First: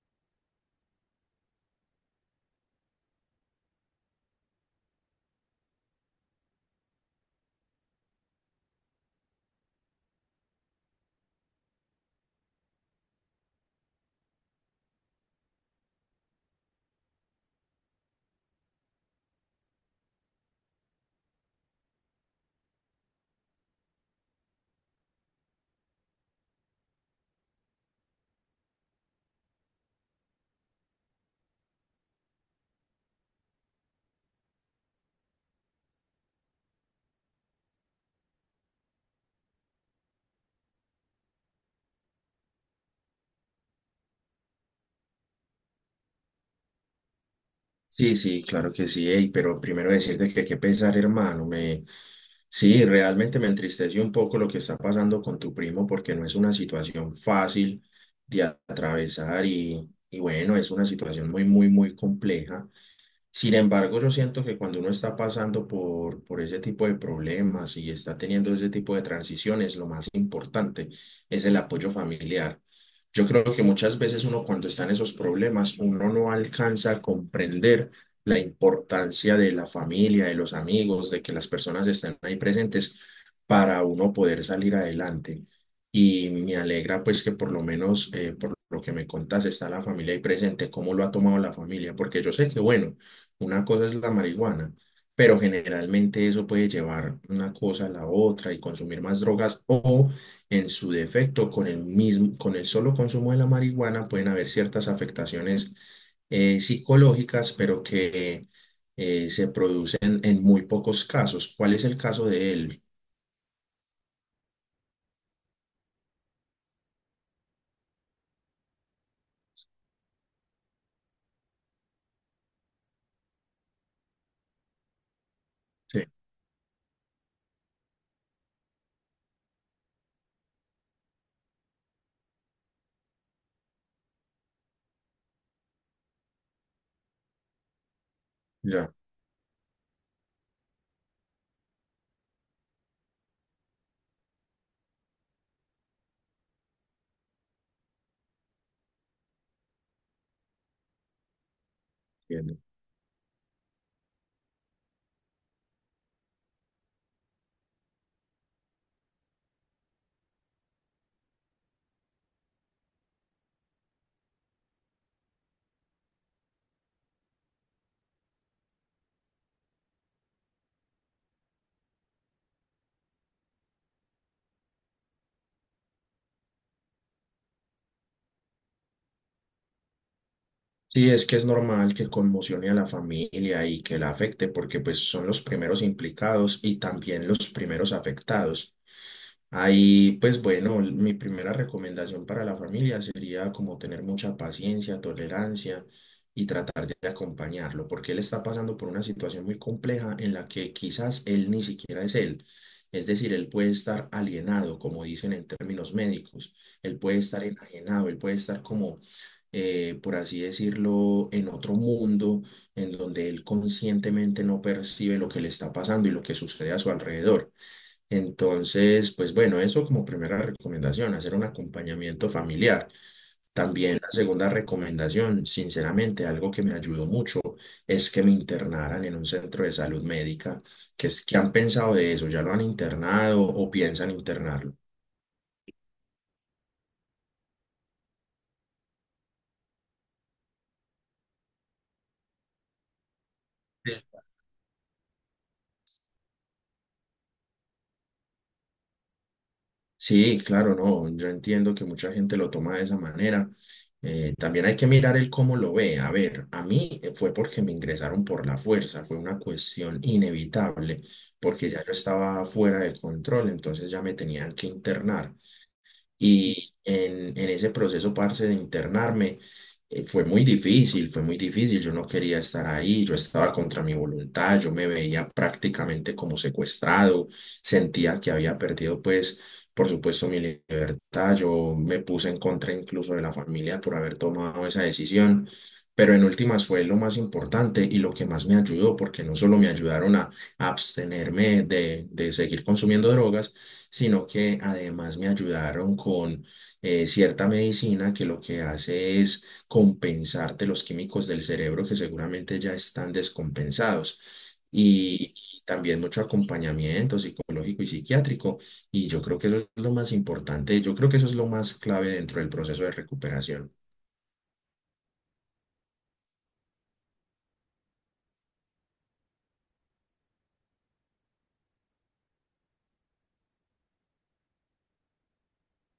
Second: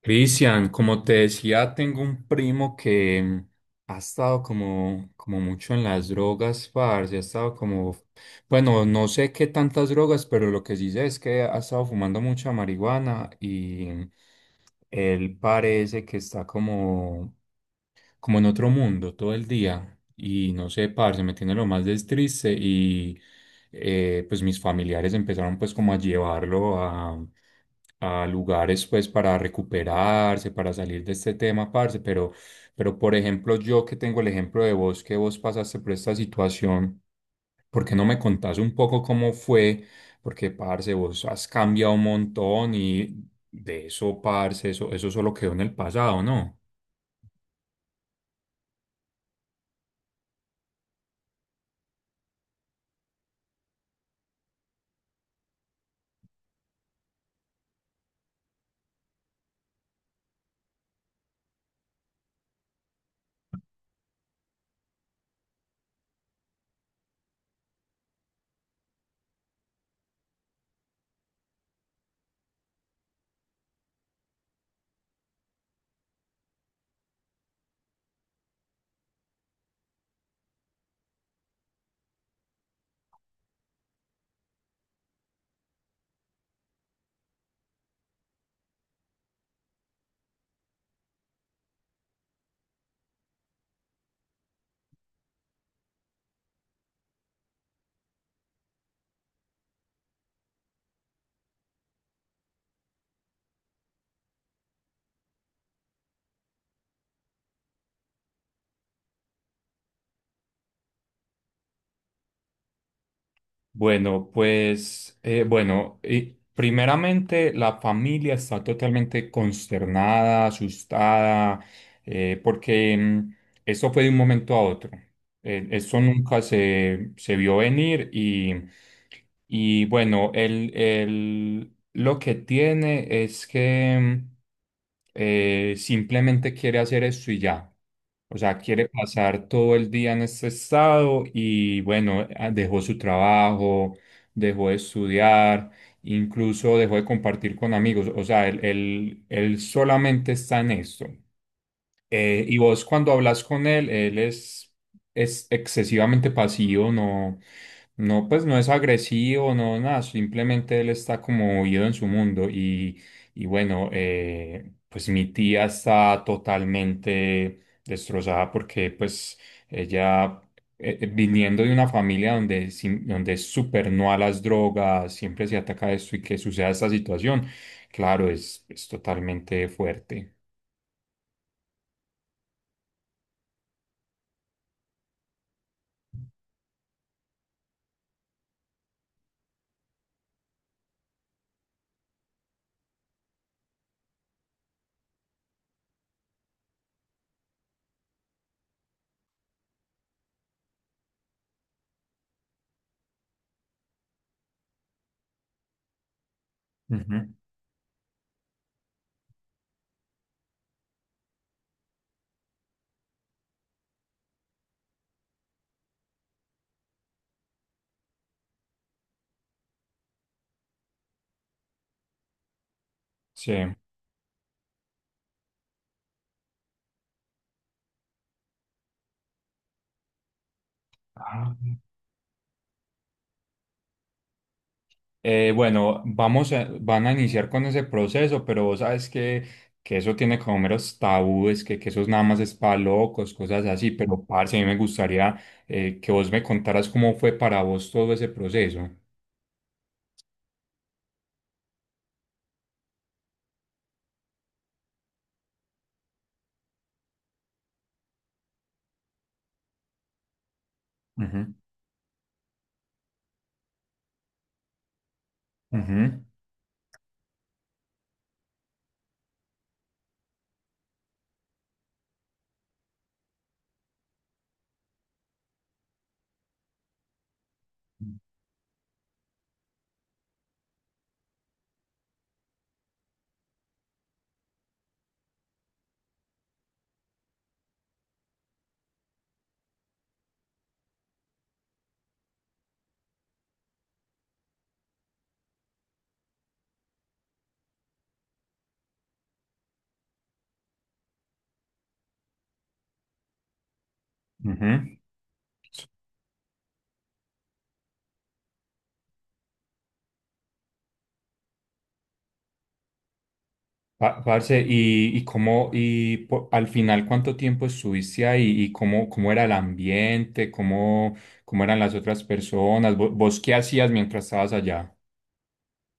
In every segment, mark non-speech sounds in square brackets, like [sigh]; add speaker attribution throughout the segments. Speaker 1: Cristian, como te decía, tengo un primo que ha estado como mucho en las drogas, parce, ha estado como, bueno, no sé qué tantas drogas, pero lo que sí sé es que ha estado fumando mucha marihuana y él parece que está como en otro mundo todo el día y no sé, parce, me tiene lo más des triste y pues mis familiares empezaron pues como a llevarlo a lugares pues para recuperarse, para salir de este tema, parce, pero por ejemplo yo que tengo el ejemplo de vos, que vos pasaste por esta situación, ¿por qué no me contás un poco cómo fue? Porque, parce, vos has cambiado un montón y de eso, parce, eso solo quedó en el pasado, ¿no?
Speaker 2: Sí, sí, claro que sí, ey, pero primero decirte que qué pesar, hermano, me... Sí, realmente me entristece un poco lo que está pasando con tu primo porque no es una situación fácil de atravesar y bueno, es una situación muy, muy, muy compleja. Sin embargo, yo siento que cuando uno está pasando por ese tipo de problemas y está teniendo ese tipo de transiciones, lo más importante es el apoyo familiar. Yo creo que muchas veces uno cuando está en esos problemas, uno no alcanza a comprender la importancia de la familia, de los amigos, de que las personas estén ahí presentes para uno poder salir adelante. Y me alegra pues que por lo menos por lo que me contás está la familia ahí presente, cómo lo ha tomado la familia, porque yo sé que bueno. Una cosa es la marihuana, pero generalmente eso puede llevar una cosa a la otra y consumir más drogas o en su defecto con el mismo, con el solo consumo de la marihuana pueden haber ciertas afectaciones psicológicas, pero que se producen en muy pocos casos. ¿Cuál es el caso de él?
Speaker 1: Bueno, pues, y primeramente la familia está totalmente consternada, asustada, eh, porque mm, eso fue de un momento a otro. Eso
Speaker 2: Sí,
Speaker 1: nunca se vio venir y bueno, el, lo que tiene es que simplemente quiere hacer esto y ya. O sea, quiere
Speaker 2: ya
Speaker 1: pasar todo el día en este estado y bueno, ah, dejó su trabajo, dejó de estudiar, incluso dejó de compartir con amigos. O sea, él solamente está en esto. Y
Speaker 2: entiendo.
Speaker 1: vos cuando hablas con él, es excesivamente pasivo, no, pues no es agresivo, no, nada, simplemente él está como huido en su mundo y bueno, pues mi tía está totalmente destrozada porque pues ella viniendo de una familia donde, donde es súper no a las drogas, siempre se ataca esto y que suceda esta situación, claro, es totalmente fuerte.
Speaker 2: Sí, es que es normal que conmocione a la familia y que la afecte, porque pues son los primeros implicados y también los primeros afectados. Ahí, pues bueno, mi primera recomendación para la familia sería como tener mucha paciencia, tolerancia y tratar de acompañarlo, porque él está pasando por una situación muy compleja en la que quizás él ni siquiera es él. Es decir, él puede estar alienado, como dicen en términos médicos, él puede
Speaker 1: Ujú.
Speaker 2: estar enajenado, él puede estar como, por así decirlo, en otro mundo en donde él conscientemente no percibe lo que le está pasando y lo que sucede a su alrededor. Entonces, pues bueno, eso como primera recomendación, hacer un acompañamiento familiar.
Speaker 1: Sí.
Speaker 2: También la segunda recomendación, sinceramente, algo que me ayudó mucho es que me internaran en un centro de salud médica, que es que han
Speaker 1: Ah.
Speaker 2: pensado de eso, ya lo han internado o piensan internarlo.
Speaker 1: Bueno, van a iniciar con ese proceso, pero vos sabes que, eso tiene como meros tabúes, que eso es nada más es para locos, cosas así, pero parce, a mí me gustaría que vos me contaras cómo fue para vos todo ese proceso.
Speaker 2: Sí, claro, no, yo entiendo que mucha gente lo toma de esa manera. También hay que mirar el cómo lo ve. A ver, a mí fue porque me ingresaron por la fuerza, fue una cuestión inevitable,
Speaker 1: Ujú,
Speaker 2: porque ya yo estaba fuera de control, entonces ya me tenían que internar.
Speaker 1: ujú,
Speaker 2: Y en ese proceso, parce, de internarme, fue muy difícil, fue muy difícil. Yo no quería estar ahí, yo estaba contra mi voluntad, yo me veía prácticamente como secuestrado, sentía que había perdido, pues, por supuesto, mi libertad. Yo me puse en contra incluso de la familia por haber tomado esa decisión. Pero en últimas fue lo más importante y lo que más me ayudó, porque no solo me ayudaron a abstenerme de seguir consumiendo drogas, sino que además me ayudaron con cierta medicina que lo que hace es compensarte los químicos del cerebro que seguramente ya están descompensados.
Speaker 1: ujú.
Speaker 2: Y también mucho acompañamiento psicológico y psiquiátrico. Y yo creo que eso es lo más importante, yo creo que eso es lo más clave dentro del proceso de recuperación.
Speaker 1: Parce, y cómo, y al final cuánto tiempo estuviste ahí y cómo, cómo era el ambiente, cómo, cómo eran las otras personas, vos qué hacías mientras estabas allá.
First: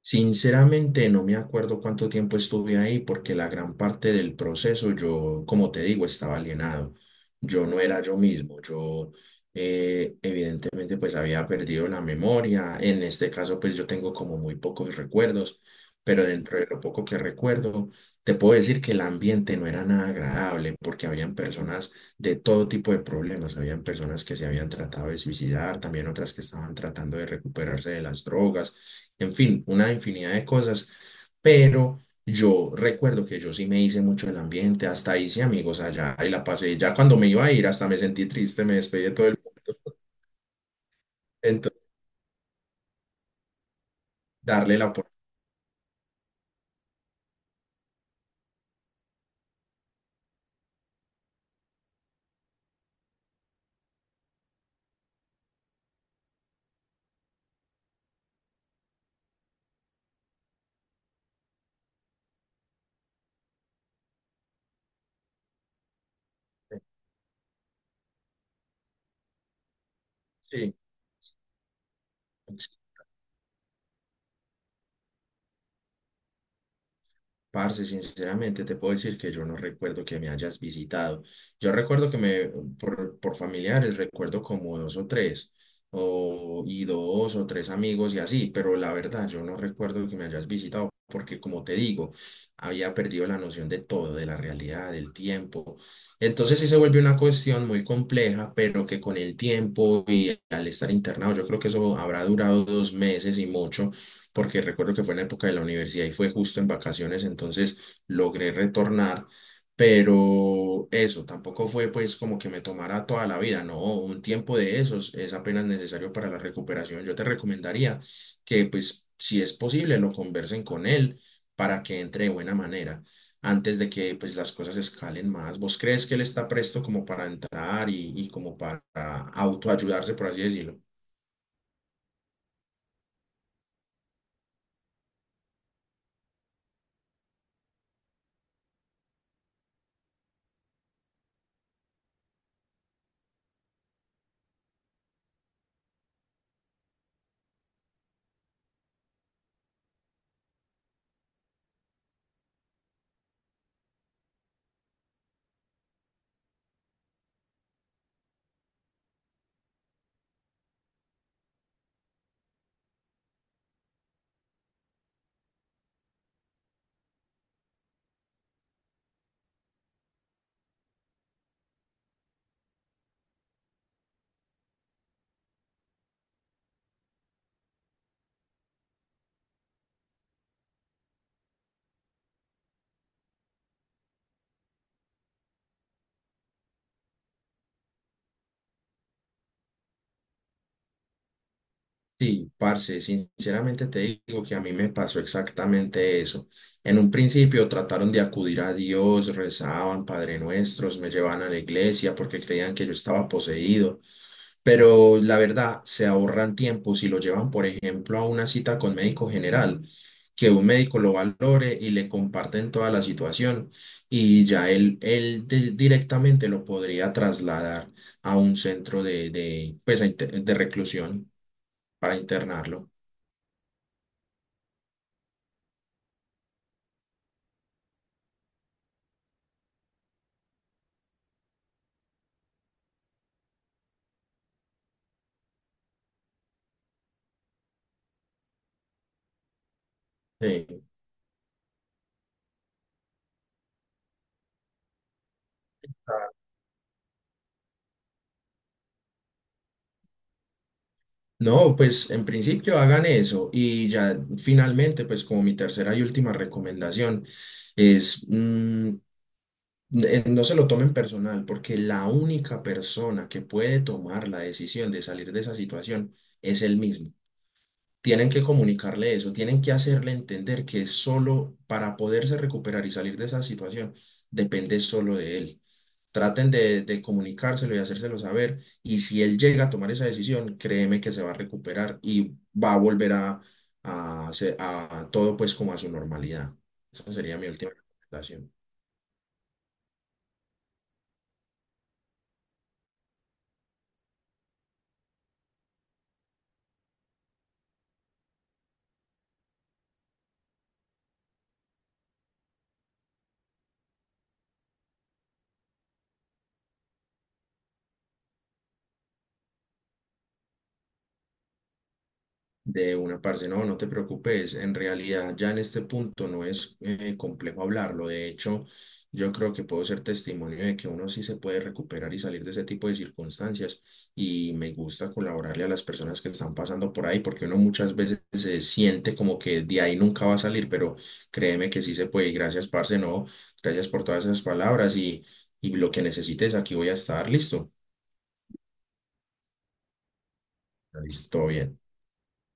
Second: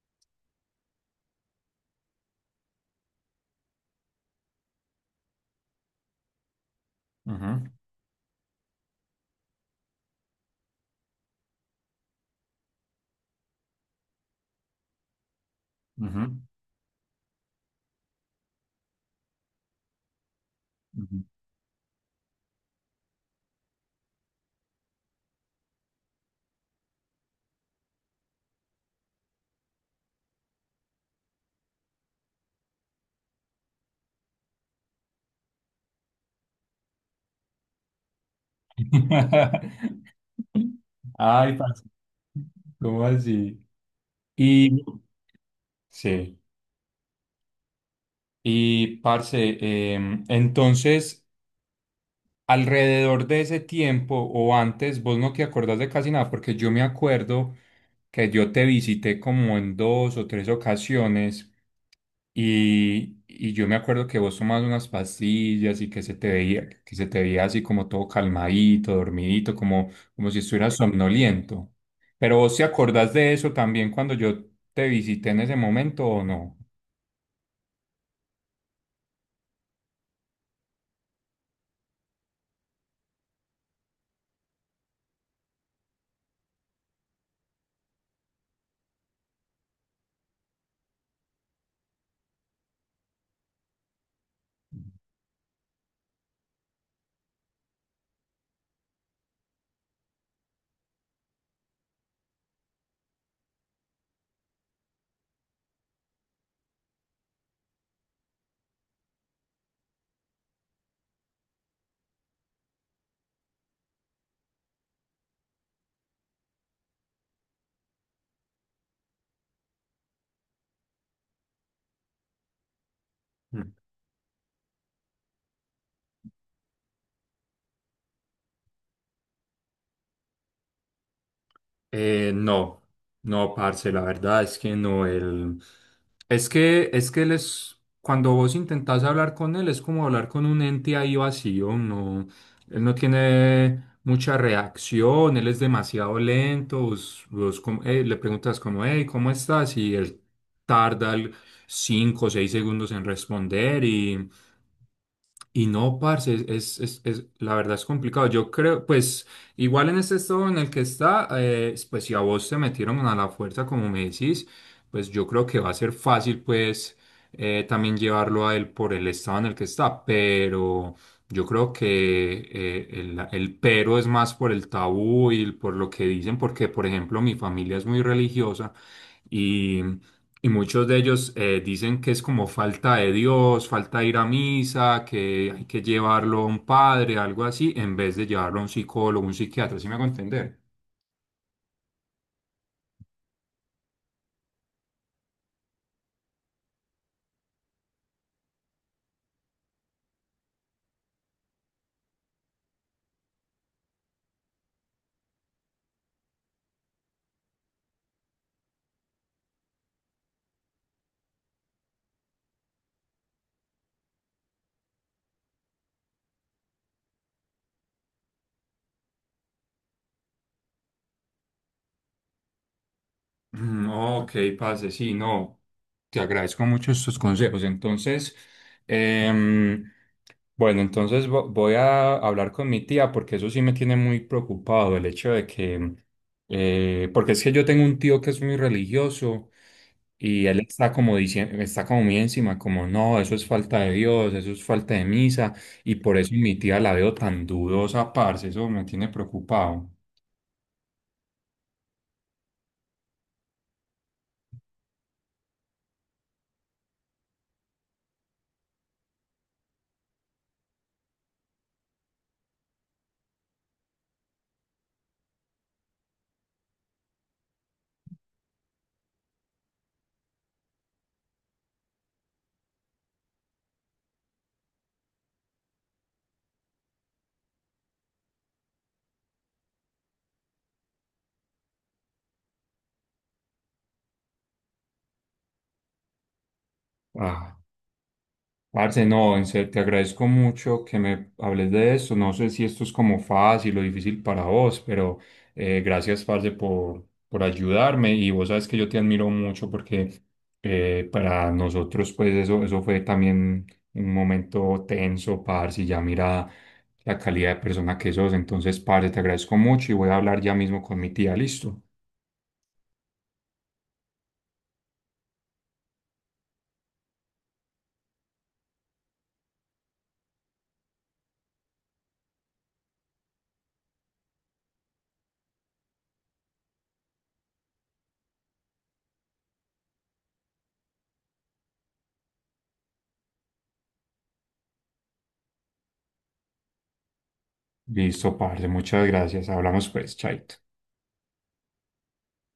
Speaker 2: Sinceramente no me acuerdo cuánto tiempo estuve ahí porque la gran parte del proceso yo, como te digo, estaba alienado.
Speaker 1: Ujú,
Speaker 2: Yo no era yo mismo. Yo evidentemente pues había perdido la memoria. En este caso pues yo tengo como muy pocos recuerdos,
Speaker 1: ujú.
Speaker 2: pero dentro de lo poco que recuerdo, te puedo decir que el ambiente no era nada agradable porque
Speaker 1: Ujú.
Speaker 2: habían personas de todo tipo de problemas. Habían personas que se habían tratado de suicidar, también otras que estaban tratando de recuperarse de las drogas, en fin, una infinidad de cosas. Pero yo recuerdo que yo sí me hice mucho el ambiente, hasta hice amigos allá y la pasé. Ya cuando me iba a ir, hasta me sentí triste, me despedí de todo el mundo.
Speaker 1: [laughs]
Speaker 2: [laughs]
Speaker 1: Ay,
Speaker 2: Entonces,
Speaker 1: parce, ¿cómo así?
Speaker 2: darle
Speaker 1: Y
Speaker 2: la oportunidad.
Speaker 1: sí, y parce, entonces, alrededor de ese tiempo o antes, vos no te acordás de casi nada, porque yo me acuerdo que yo te visité como en dos o tres ocasiones. Y yo me acuerdo que vos tomabas unas pastillas y que se te veía así como todo calmadito, dormidito, como, como si
Speaker 2: Sí,
Speaker 1: estuvieras somnoliento. Pero vos te acordás de eso también cuando yo te visité en ese momento ¿o no?
Speaker 2: parce, sinceramente te puedo decir que yo no recuerdo que me hayas visitado. Yo recuerdo que me, por familiares, recuerdo como dos o tres, o, y dos o tres amigos y así, pero la verdad yo no recuerdo que me hayas visitado porque como te digo, había perdido la noción de todo, de la realidad, del tiempo. Entonces sí se vuelve una cuestión muy compleja, pero que con el tiempo y al estar internado, yo creo que eso habrá durado dos meses y mucho porque recuerdo que fue en la época de la universidad y fue justo en vacaciones, entonces logré retornar, pero eso tampoco fue pues como que me tomara toda la vida, no, un tiempo de esos es apenas necesario para la recuperación. Yo te recomendaría que pues si es posible lo conversen con él para que entre de buena manera antes de que pues las cosas escalen más. ¿Vos crees que él está presto como para entrar y como para autoayudarse, por así decirlo?
Speaker 1: Eh, no, no, parce, la verdad es que no, él, es que él es, cuando vos intentás hablar con él, es como hablar con un ente ahí vacío, no, él no tiene mucha reacción, él es demasiado lento, vos le preguntas como, hey, ¿cómo estás? Y él tarda el- cinco o seis segundos en responder y no, parce, la verdad es complicado. Yo creo, pues, igual en este estado en el que está, pues si a vos te metieron a la fuerza, como me decís, pues yo creo que va a ser fácil, pues, también llevarlo a él por el estado en el que está. Pero yo creo que el pero es más por el tabú y por lo que dicen, porque, por ejemplo, mi familia es muy religiosa. Y muchos de ellos dicen que es como falta de Dios, falta de ir a misa, que hay que llevarlo a un padre, algo así, en vez de llevarlo a un psicólogo, un psiquiatra, ¿sí me hago entender?
Speaker 2: Sí, parce, sinceramente te digo que a mí me pasó exactamente eso. En un principio trataron de acudir a Dios, rezaban Padre Nuestros, me llevaban a la iglesia porque creían que yo estaba poseído, pero la verdad se ahorran tiempo si lo llevan, por ejemplo, a una cita con médico general, que un médico lo valore y le comparten toda la situación y ya él directamente lo podría trasladar a un centro pues, a de reclusión para internarlo.
Speaker 1: Mm. Ok, parce, sí, no, te agradezco mucho estos consejos. Entonces, em, bueno, entonces voy a hablar con mi tía porque eso sí me tiene muy preocupado, el hecho de que, porque es que yo tengo un tío que es muy religioso y él
Speaker 2: Sí.
Speaker 1: está como diciendo, está como muy encima, como no, eso es falta de Dios, eso es falta de misa y por eso mi tía la veo tan dudosa, parce, eso me tiene preocupado.
Speaker 2: No, pues en principio hagan eso y ya finalmente, pues como mi tercera y última recomendación es, no se lo tomen personal porque la única persona que puede tomar la decisión de salir de esa situación es él mismo. Tienen que comunicarle eso, tienen que hacerle entender que solo para poderse recuperar y salir de esa situación depende solo de él. Traten de comunicárselo y hacérselo saber y si él llega a tomar esa decisión, créeme que se va a recuperar y va a volver a todo pues como a su normalidad. Esa sería mi
Speaker 1: Ah.
Speaker 2: última recomendación.
Speaker 1: Parce, no, en serio, te agradezco mucho que me hables de esto. No sé si esto es como fácil o difícil para vos, pero gracias, parce, por ayudarme. Y vos sabes que yo te admiro mucho porque para nosotros, pues, eso fue también un momento tenso, parce, y ya mira la calidad de persona que sos. Entonces, parce, te agradezco mucho y voy a hablar ya mismo con mi tía. Listo.
Speaker 2: De una parte, no, no te preocupes. En realidad, ya en este punto no es complejo hablarlo. De hecho, yo creo que puedo ser testimonio de que uno sí se puede recuperar y salir de ese tipo de circunstancias. Y me gusta colaborarle a las personas que están pasando por ahí, porque uno muchas veces se siente como que de ahí nunca va a salir, pero créeme que sí se puede. Y gracias, parce, no. Gracias por todas esas palabras y lo que necesites, aquí voy a estar. Listo.
Speaker 1: Listo, parce, muchas gracias. Hablamos, pues, chaito.
Speaker 2: Listo, bien.